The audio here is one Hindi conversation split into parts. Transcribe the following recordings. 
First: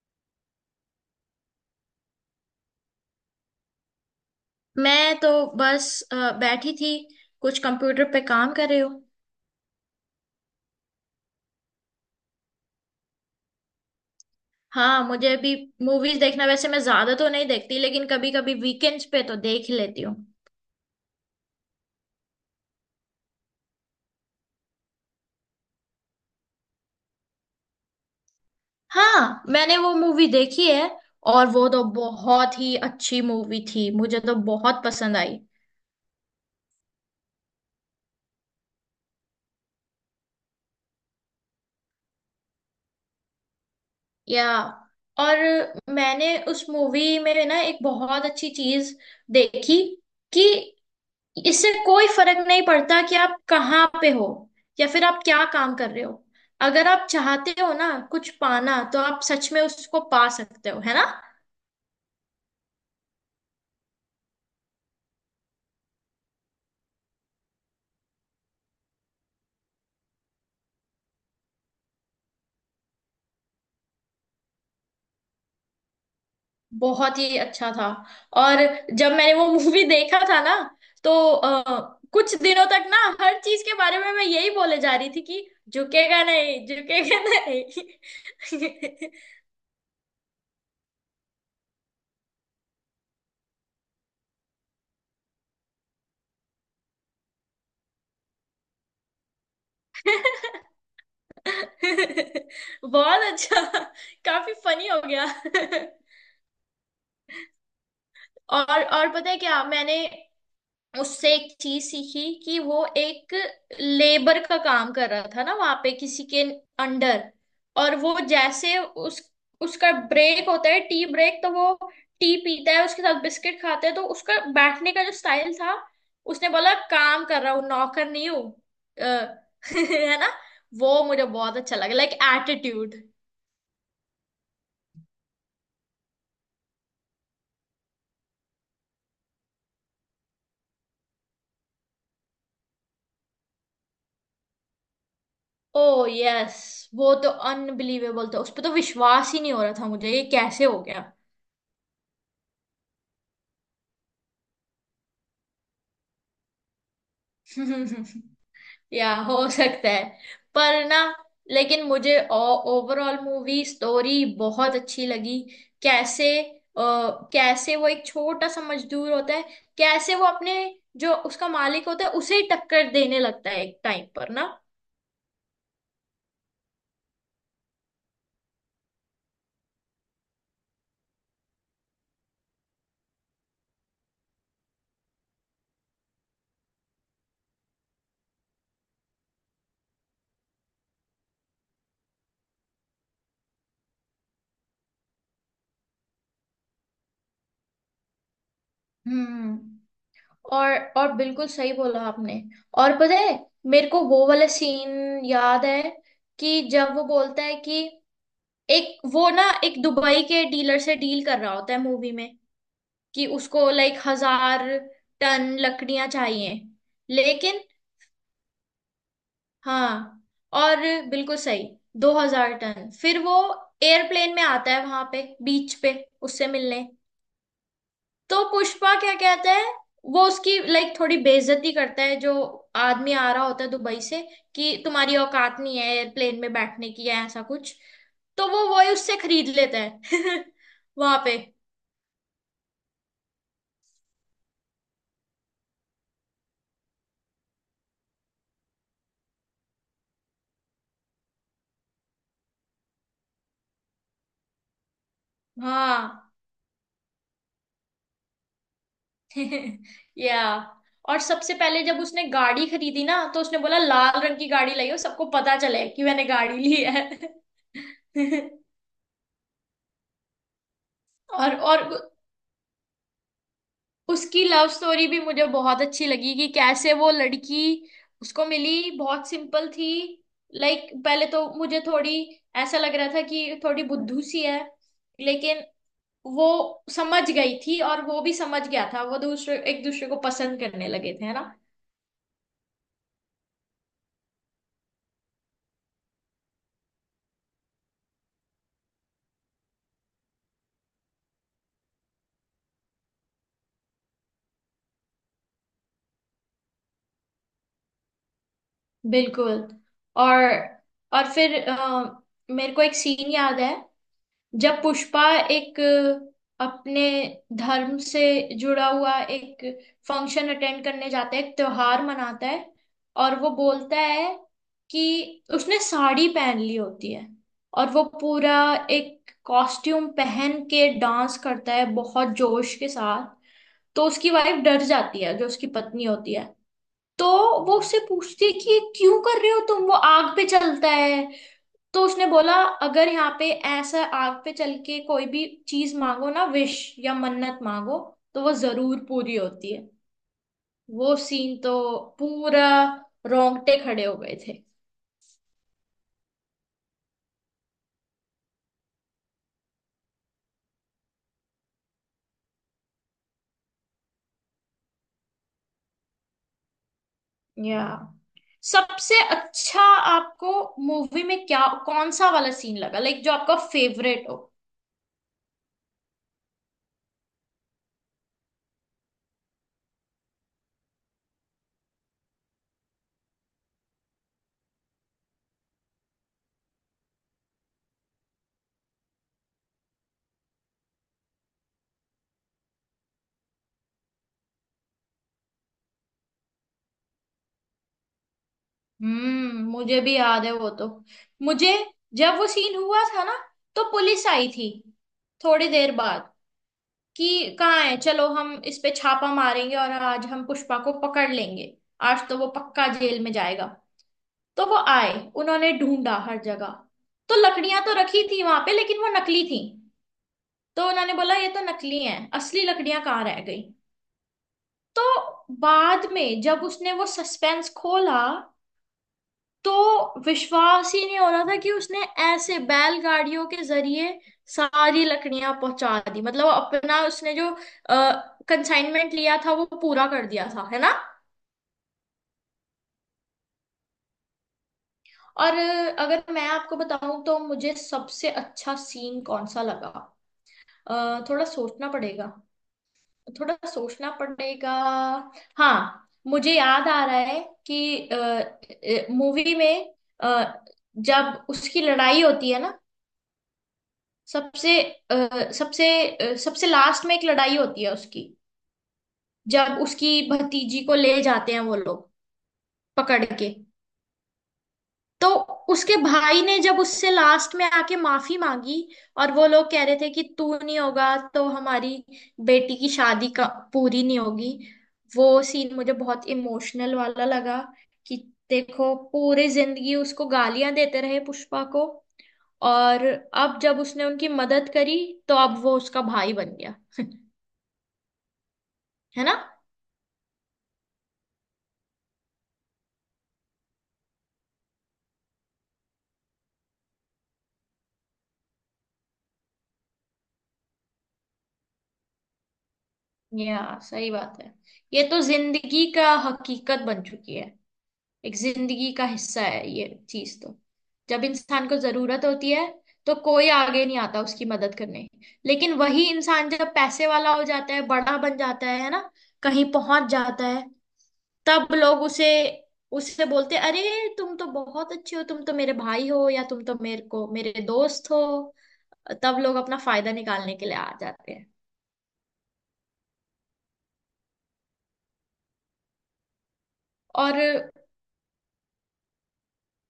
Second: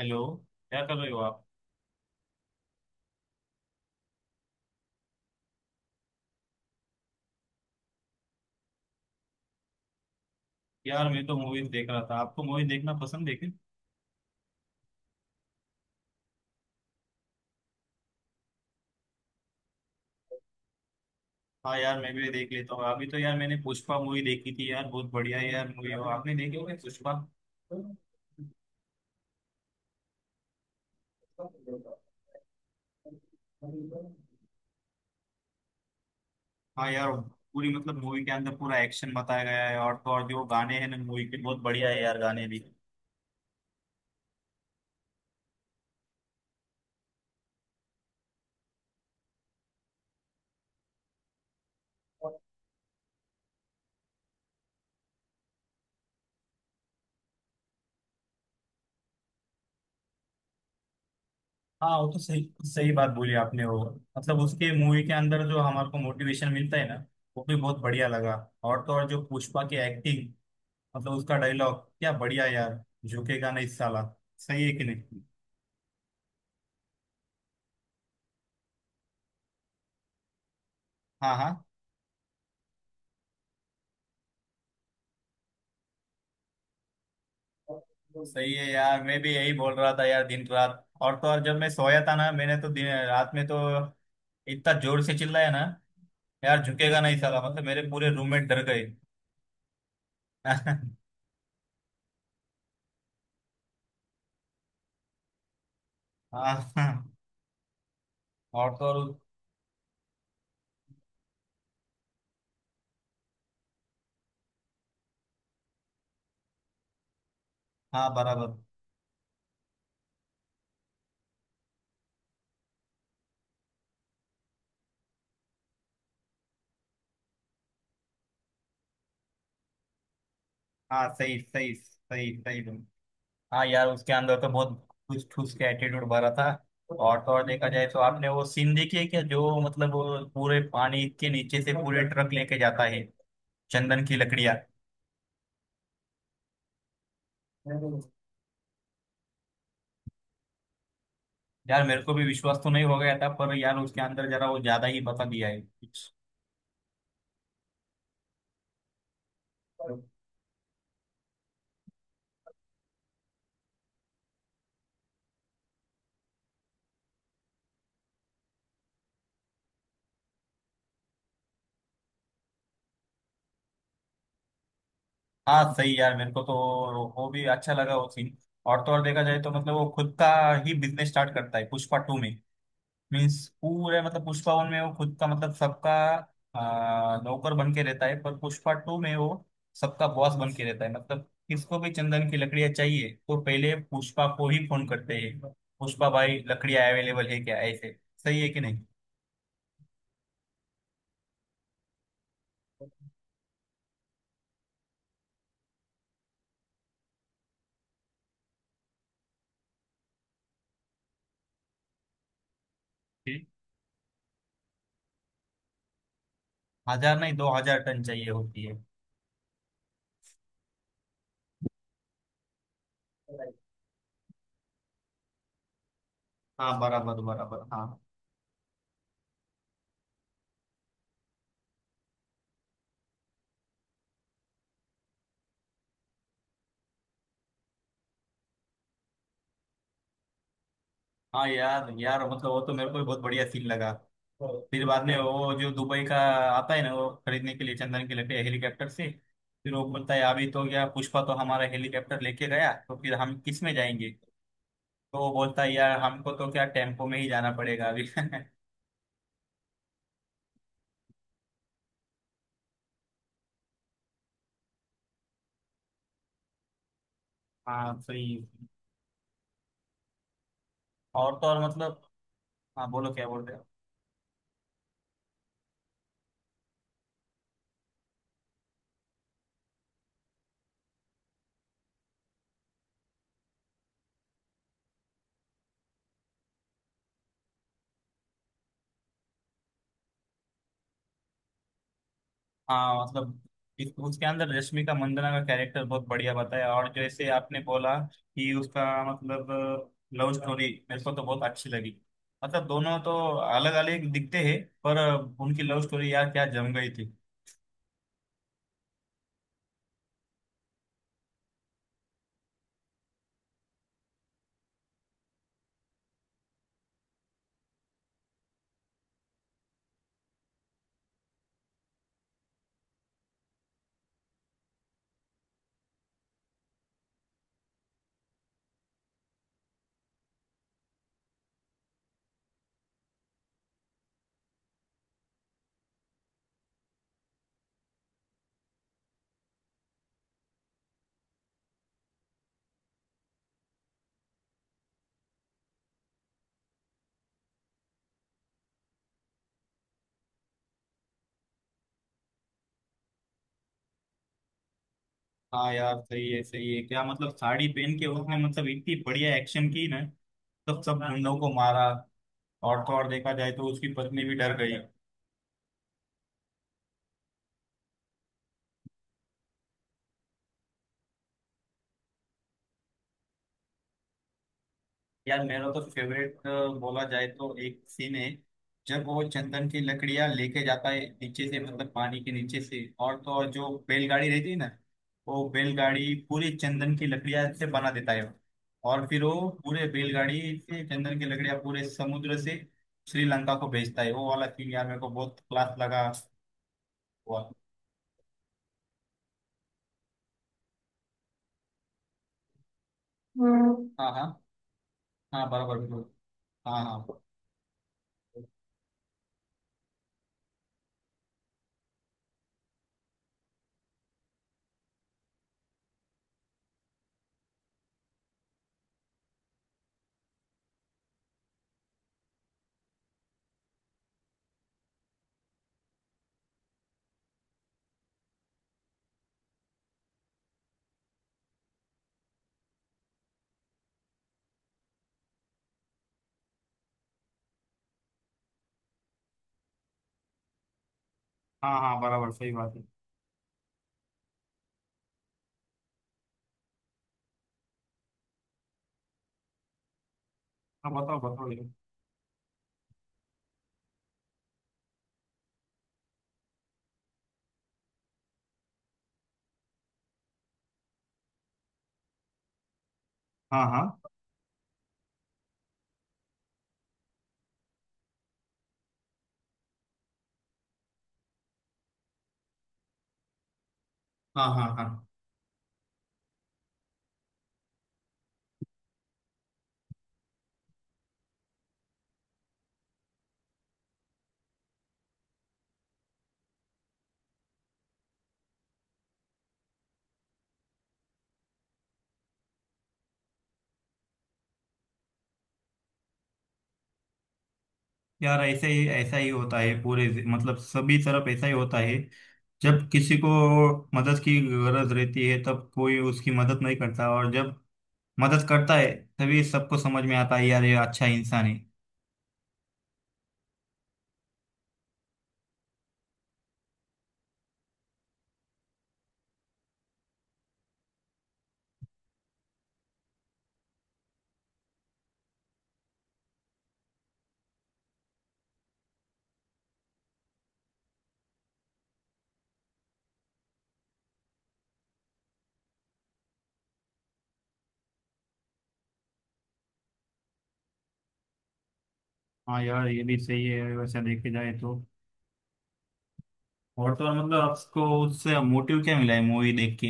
हेलो। क्या कर रहे हो आप? मैं तो बस बैठी थी। कुछ कंप्यूटर पे काम कर रही हूँ। यार मैं तो मूवीज देख रहा था। आपको मूवी देखना पसंद है क्या? हाँ, मुझे भी मूवीज देखना, वैसे मैं ज्यादा तो नहीं देखती लेकिन कभी कभी वीकेंड्स पे तो देख ही लेती हूँ। हाँ यार, मैं भी देख लेता हूँ। अभी तो यार मैंने पुष्पा मूवी देखी थी यार, बहुत बढ़िया है यार मूवी। और आपने देखी होगी पुष्पा? हाँ, मैंने वो मूवी देखी है। और वो तो बहुत ही अच्छी मूवी थी, हाँ मुझे तो बहुत पसंद आई। यार। पूरी मतलब मूवी के अंदर पूरा एक्शन बताया गया है। और तो और जो गाने हैं ना मूवी के, बहुत बढ़िया है यार गाने भी। या, और मैंने उस मूवी में ना एक बहुत अच्छी चीज देखी कि इससे कोई फर्क नहीं पड़ता कि आप कहाँ पे हो या फिर आप क्या काम कर रहे हो। अगर आप चाहते हो ना कुछ पाना, तो आप सच में उसको पा सकते हो, है ना। हाँ वो तो सही, सही बात बोली आपने। वो मतलब उसके मूवी के अंदर जो हमारे को मोटिवेशन मिलता है ना, वो भी बहुत बढ़िया लगा। और तो और जो पुष्पा की एक्टिंग, मतलब उसका डायलॉग क्या बढ़िया यार, झुकेगा नहीं साला। सही है कि नहीं? बहुत ही अच्छा था। और जब मैंने वो मूवी देखा था ना, तो हाँ हाँ। कुछ दिनों तक ना हर चीज के बारे में मैं यही बोले जा रही थी कि झुकेगा नहीं, झुकेगा नहीं। सही है यार, मैं भी यही बोल रहा था यार दिन रात। और तो और जब मैं सोया था ना, मैंने तो दिन रात में तो इतना जोर से चिल्लाया ना यार, झुकेगा नहीं साला, मतलब मेरे पूरे रूममेट डर गए। हाँ। बहुत अच्छा, काफी फनी हो गया। हाँ। और और तो और और, पता है क्या, मैंने उससे एक चीज सीखी कि वो एक लेबर का काम कर रहा था ना वहां पे किसी के अंडर। और हाँ वो बराबर। जैसे उस उसका ब्रेक होता है, टी ब्रेक, तो वो टी पीता है, उसके साथ बिस्किट खाते हैं। तो उसका बैठने का जो स्टाइल था, उसने बोला काम कर रहा हूँ, नौकर नहीं हूँ, अ, है ना। वो हाँ, मुझे सही बहुत सही अच्छा लगा, लाइक सही सही। एटीट्यूड। हाँ यार उसके अंदर तो बहुत ठूस ठूस के एटीट्यूड भरा था। और तो और देखा जाए तो, आपने वो सीन देखी है क्या, जो मतलब वो पूरे पानी के नीचे से पूरे ट्रक लेके जाता है चंदन की लकड़ियाँ? ओ यस, वो तो अनबिलीवेबल था, उस पर तो विश्वास ही नहीं हो रहा था मुझे, ये कैसे हो गया। यार मेरे को भी विश्वास तो नहीं हो गया था, पर यार उसके अंदर जरा वो ज्यादा ही बता दिया है कुछ। या हो सकता है, पर ना, लेकिन मुझे ओवरऑल मूवी स्टोरी बहुत अच्छी लगी। कैसे कैसे वो एक छोटा सा मजदूर होता है, कैसे वो अपने जो उसका मालिक होता है उसे ही टक्कर देने लगता है एक टाइम पर, ना। हाँ सही। यार मेरे को तो वो भी अच्छा लगा वो सीन। और तो और देखा जाए तो मतलब वो खुद का ही बिजनेस स्टार्ट करता है पुष्पा टू में। मीन्स पूरे मतलब पुष्पा वन में वो खुद का मतलब सबका नौकर बन के रहता है, पर पुष्पा टू में वो सबका बॉस बन के रहता है। मतलब किसको भी चंदन की लकड़ियां चाहिए तो पहले पुष्पा को ही फोन करते हैं, पुष्पा भाई लकड़ियां अवेलेबल है क्या, ऐसे। सही है कि नहीं? हम्म। और बिल्कुल सही बोला आपने। और पता है, मेरे को वो वाला सीन याद है कि जब वो बोलता है कि एक वो ना एक दुबई के डीलर से डील कर रहा होता है मूवी में कि ओके। उसको लाइक 1,000 टन लकड़ियां चाहिए। हजार नहीं, दो लेकिन हजार टन चाहिए होती है। हाँ, और बिल्कुल सही, 2,000 टन, फिर वो एयरप्लेन में आता है वहां पे बीच पे उससे हाँ मिलने। बराबर बराबर। हाँ। तो पुष्पा क्या कहता है, वो उसकी लाइक थोड़ी बेइज्जती करता है, जो आदमी आ रहा होता है दुबई से, कि तुम्हारी औकात नहीं है एयरप्लेन में बैठने की या ऐसा कुछ। तो वो वही उससे खरीद लेता है वहां पे। हाँ यार यार मतलब वो तो मेरे को भी बहुत बढ़िया सीन लगा। फिर बाद में वो जो दुबई का आता है ना वो खरीदने के लिए चंदन के लिए हेलीकॉप्टर से, फिर वो बोलता है अभी तो क्या पुष्पा तो हमारा हेलीकॉप्टर लेके गया, तो फिर हम किस में जाएंगे? तो वो बोलता है यार हमको हाँ। तो क्या टेम्पो में ही जाना पड़ेगा अभी। या, और सबसे पहले जब उसने गाड़ी खरीदी ना, तो उसने बोला लाल रंग की गाड़ी लाई हो, सबको पता चले कि मैंने गाड़ी ली है। हाँ सही। और तो और और और मतलब, उ- हाँ बोलो क्या बोल रहे हो? उसकी लव स्टोरी भी मुझे बहुत अच्छी लगी कि कैसे वो लड़की उसको मिली बहुत सिंपल थी। लाइक पहले तो मुझे थोड़ी, ऐसा लग रहा था कि थोड़ी बुद्धू सी है, लेकिन वो समझ गई थी और वो भी समझ गया था, वो दूसरे एक दूसरे को पसंद करने लगे थे, है ना। हाँ मतलब उसके अंदर रश्मि का मंदाना का कैरेक्टर बहुत बढ़िया बताया। और जैसे आपने बोला कि उसका मतलब लव स्टोरी, मेरे को तो बहुत अच्छी लगी। मतलब दोनों तो अलग अलग दिखते हैं पर उनकी लव स्टोरी यार क्या जम गई थी। बिल्कुल। और और फिर मेरे को एक सीन याद है जब पुष्पा एक अपने धर्म से जुड़ा हुआ एक फंक्शन अटेंड करने जाता है, एक त्योहार मनाता है। और वो बोलता है कि उसने साड़ी पहन ली होती है और वो पूरा एक कॉस्ट्यूम पहन के डांस करता है बहुत जोश के साथ। तो उसकी वाइफ डर जाती है, जो उसकी पत्नी होती है। तो वो उससे पूछती है कि ये क्यों कर रहे हो तुम, वो आग पे चलता है। तो उसने बोला अगर यहाँ पे ऐसा आग पे चल के कोई भी चीज मांगो ना, विश या मन्नत मांगो, तो वो जरूर पूरी होती है। वो सीन तो पूरा रोंगटे खड़े हो गए थे। हाँ यार सही है, सही है क्या। मतलब साड़ी पहन के उसने मतलब इतनी बढ़िया एक्शन की ना, तब सब गुंडों को मारा। और तो और देखा जाए तो उसकी पत्नी भी डर गई। या सबसे अच्छा आपको मूवी में क्या, कौन सा वाला सीन लगा, लाइक जो आपका फेवरेट हो। यार मेरा तो फेवरेट बोला जाए तो एक सीन है जब वो चंदन की लकड़ियां लेके जाता है नीचे से, मतलब पानी के नीचे से, और तो और जो बैलगाड़ी रहती है ना, वो बैलगाड़ी पूरी चंदन की लकड़ियां से बना देता है वो। और फिर वो पूरे बैलगाड़ी से चंदन की लकड़ियां पूरे समुद्र से श्रीलंका को भेजता है। वो वाला सीन यार मेरे को बहुत क्लास लगा हुआ। हम्म, मुझे भी याद है वो तो। मुझे, जब वो सीन हुआ था ना, तो हाँ पुलिस हाँ। आई थी हाँ थोड़ी बराबर, देर बिल्कुल। बाद हाँ हाँ कि कहाँ है, चलो हम इस पे छापा मारेंगे और आज हम पुष्पा को पकड़ लेंगे, आज तो वो पक्का जेल में जाएगा। तो वो आए, उन्होंने ढूंढा हर जगह। तो लकड़ियां तो रखी थी वहां पे लेकिन वो नकली थी। तो उन्होंने बोला ये तो नकली हैं, असली लकड़ियां कहाँ रह गई। तो बाद में जब उसने वो सस्पेंस खोला, तो विश्वास ही नहीं हो रहा था कि उसने ऐसे बैलगाड़ियों के जरिए सारी लकड़ियां पहुंचा दी, मतलब अपना उसने जो कंसाइनमेंट लिया था वो पूरा कर दिया था, है ना। हाँ हाँ बराबर, सही बात है। और अगर मैं आपको बताऊं तो मुझे सबसे अच्छा सीन कौन सा लगा। हाँ बताओ थोड़ा बताओ ये। सोचना पड़ेगा, थोड़ा सोचना पड़ेगा। हाँ, मुझे याद आ रहा है कि मूवी में अ, जब उसकी लड़ाई होती है ना, हाँ हाँ सबसे अ, सबसे सबसे लास्ट में एक लड़ाई होती है उसकी, जब उसकी भतीजी को ले जाते हैं वो लोग पकड़ के। हाँ हाँ। हाँ तो उसके भाई ने जब उससे लास्ट में आके माफी मांगी, और वो लोग कह रहे थे कि तू नहीं होगा तो हमारी बेटी की शादी का पूरी नहीं होगी। वो सीन मुझे बहुत इमोशनल वाला लगा कि देखो पूरी जिंदगी उसको गालियां देते रहे पुष्पा को, और अब जब उसने उनकी मदद करी, तो अब वो उसका भाई बन गया, यार, ऐसा है ही ना। होता है पूरे मतलब सभी तरफ ऐसा ही होता है। जब किसी को मदद की गरज रहती है तब कोई उसकी मदद नहीं करता, और जब मदद करता है तभी सबको समझ में आता है यार ये अच्छा इंसान है। या, सही बात है, ये तो जिंदगी का हकीकत बन चुकी है, एक जिंदगी का हिस्सा है ये चीज तो। जब इंसान को जरूरत होती है तो कोई आगे नहीं आता उसकी मदद करने, लेकिन वही इंसान जब पैसे वाला हो जाता है, बड़ा बन जाता है ना, कहीं पहुंच जाता है, तब लोग उसे उससे बोलते हैं, अरे तुम तो बहुत अच्छे हो, तुम तो मेरे भाई हो, या तुम तो मेरे को मेरे दोस्त हो। तब लोग अपना फायदा निकालने के लिए आ जाते हैं। हाँ यार ये भी सही है वैसे देखे जाए तो। और तो और और मतलब आपको उससे मोटिव क्या मिला है मूवी देख के?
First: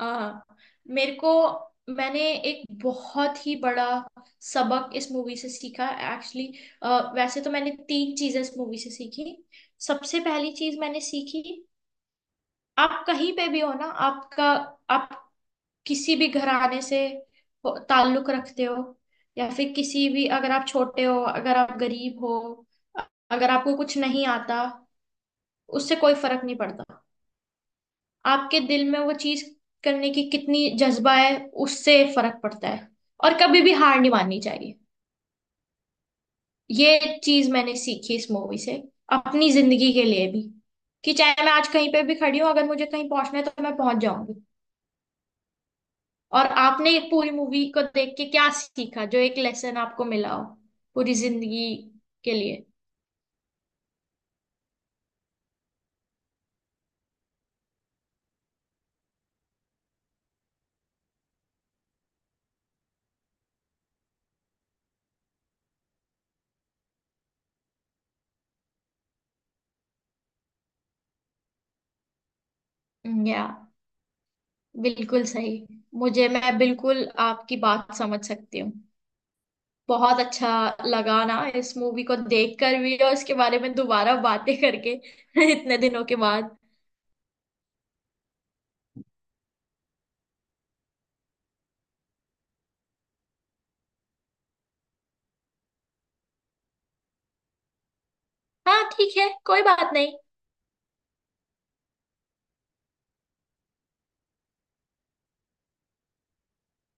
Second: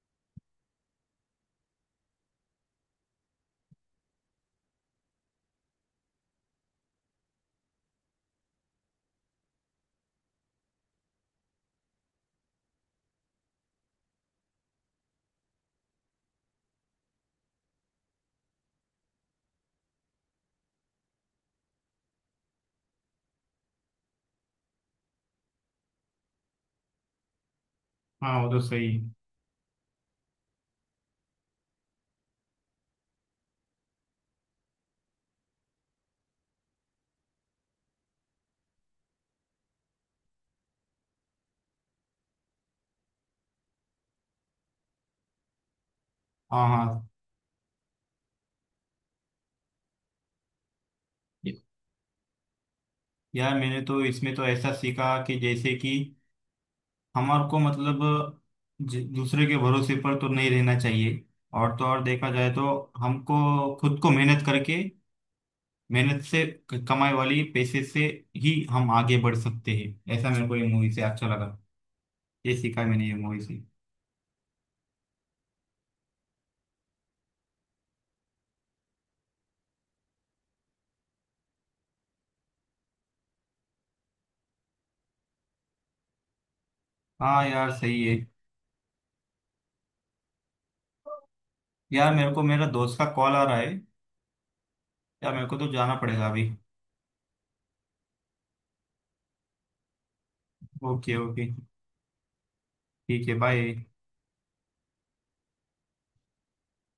हाँ, मेरे को, मैंने एक बहुत ही बड़ा सबक इस मूवी से सीखा एक्चुअली। वैसे तो मैंने तीन चीजें इस मूवी से सीखी। सबसे पहली चीज मैंने सीखी, आप कहीं पे भी हो ना, आपका आप किसी भी घराने से ताल्लुक रखते हो, या फिर किसी भी, अगर आप छोटे हो, अगर आप गरीब हो, अगर आपको कुछ नहीं आता, उससे कोई फर्क नहीं पड़ता। हाँ वो आपके तो दिल सही में है। वो चीज करने की कितनी जज्बा है, उससे फर्क पड़ता है। और कभी भी हार नहीं माननी चाहिए। ये चीज मैंने सीखी इस मूवी से, अपनी जिंदगी के लिए भी, कि चाहे मैं आज कहीं पे भी खड़ी हूँ, अगर मुझे कहीं पहुंचना है तो मैं पहुंच जाऊंगी। और हाँ आपने एक हाँ। पूरी मूवी को देख के क्या सीखा, जो एक लेसन आपको मिला हो पूरी जिंदगी के लिए। यार मैंने तो इसमें तो ऐसा सीखा कि जैसे कि हमारे को मतलब दूसरे के भरोसे पर तो नहीं रहना चाहिए। और तो और देखा जाए तो हमको खुद को मेहनत करके, मेहनत से कमाई वाली पैसे से ही हम आगे बढ़ सकते हैं। ऐसा मेरे को ये मूवी से अच्छा लगा, ये सीखा मैंने ये मूवी या से। बिल्कुल सही, मुझे, मैं बिल्कुल आपकी बात समझ सकती हूँ। बहुत अच्छा लगा ना इस मूवी को देखकर भी और इसके बारे में दोबारा बातें करके इतने दिनों के बाद। हाँ यार सही है। यार मेरे को मेरा दोस्त का कॉल आ रहा है, यार मेरे को तो जाना पड़ेगा अभी। हाँ ठीक है, कोई बात नहीं। ओके ओके, ठीक है, बाय।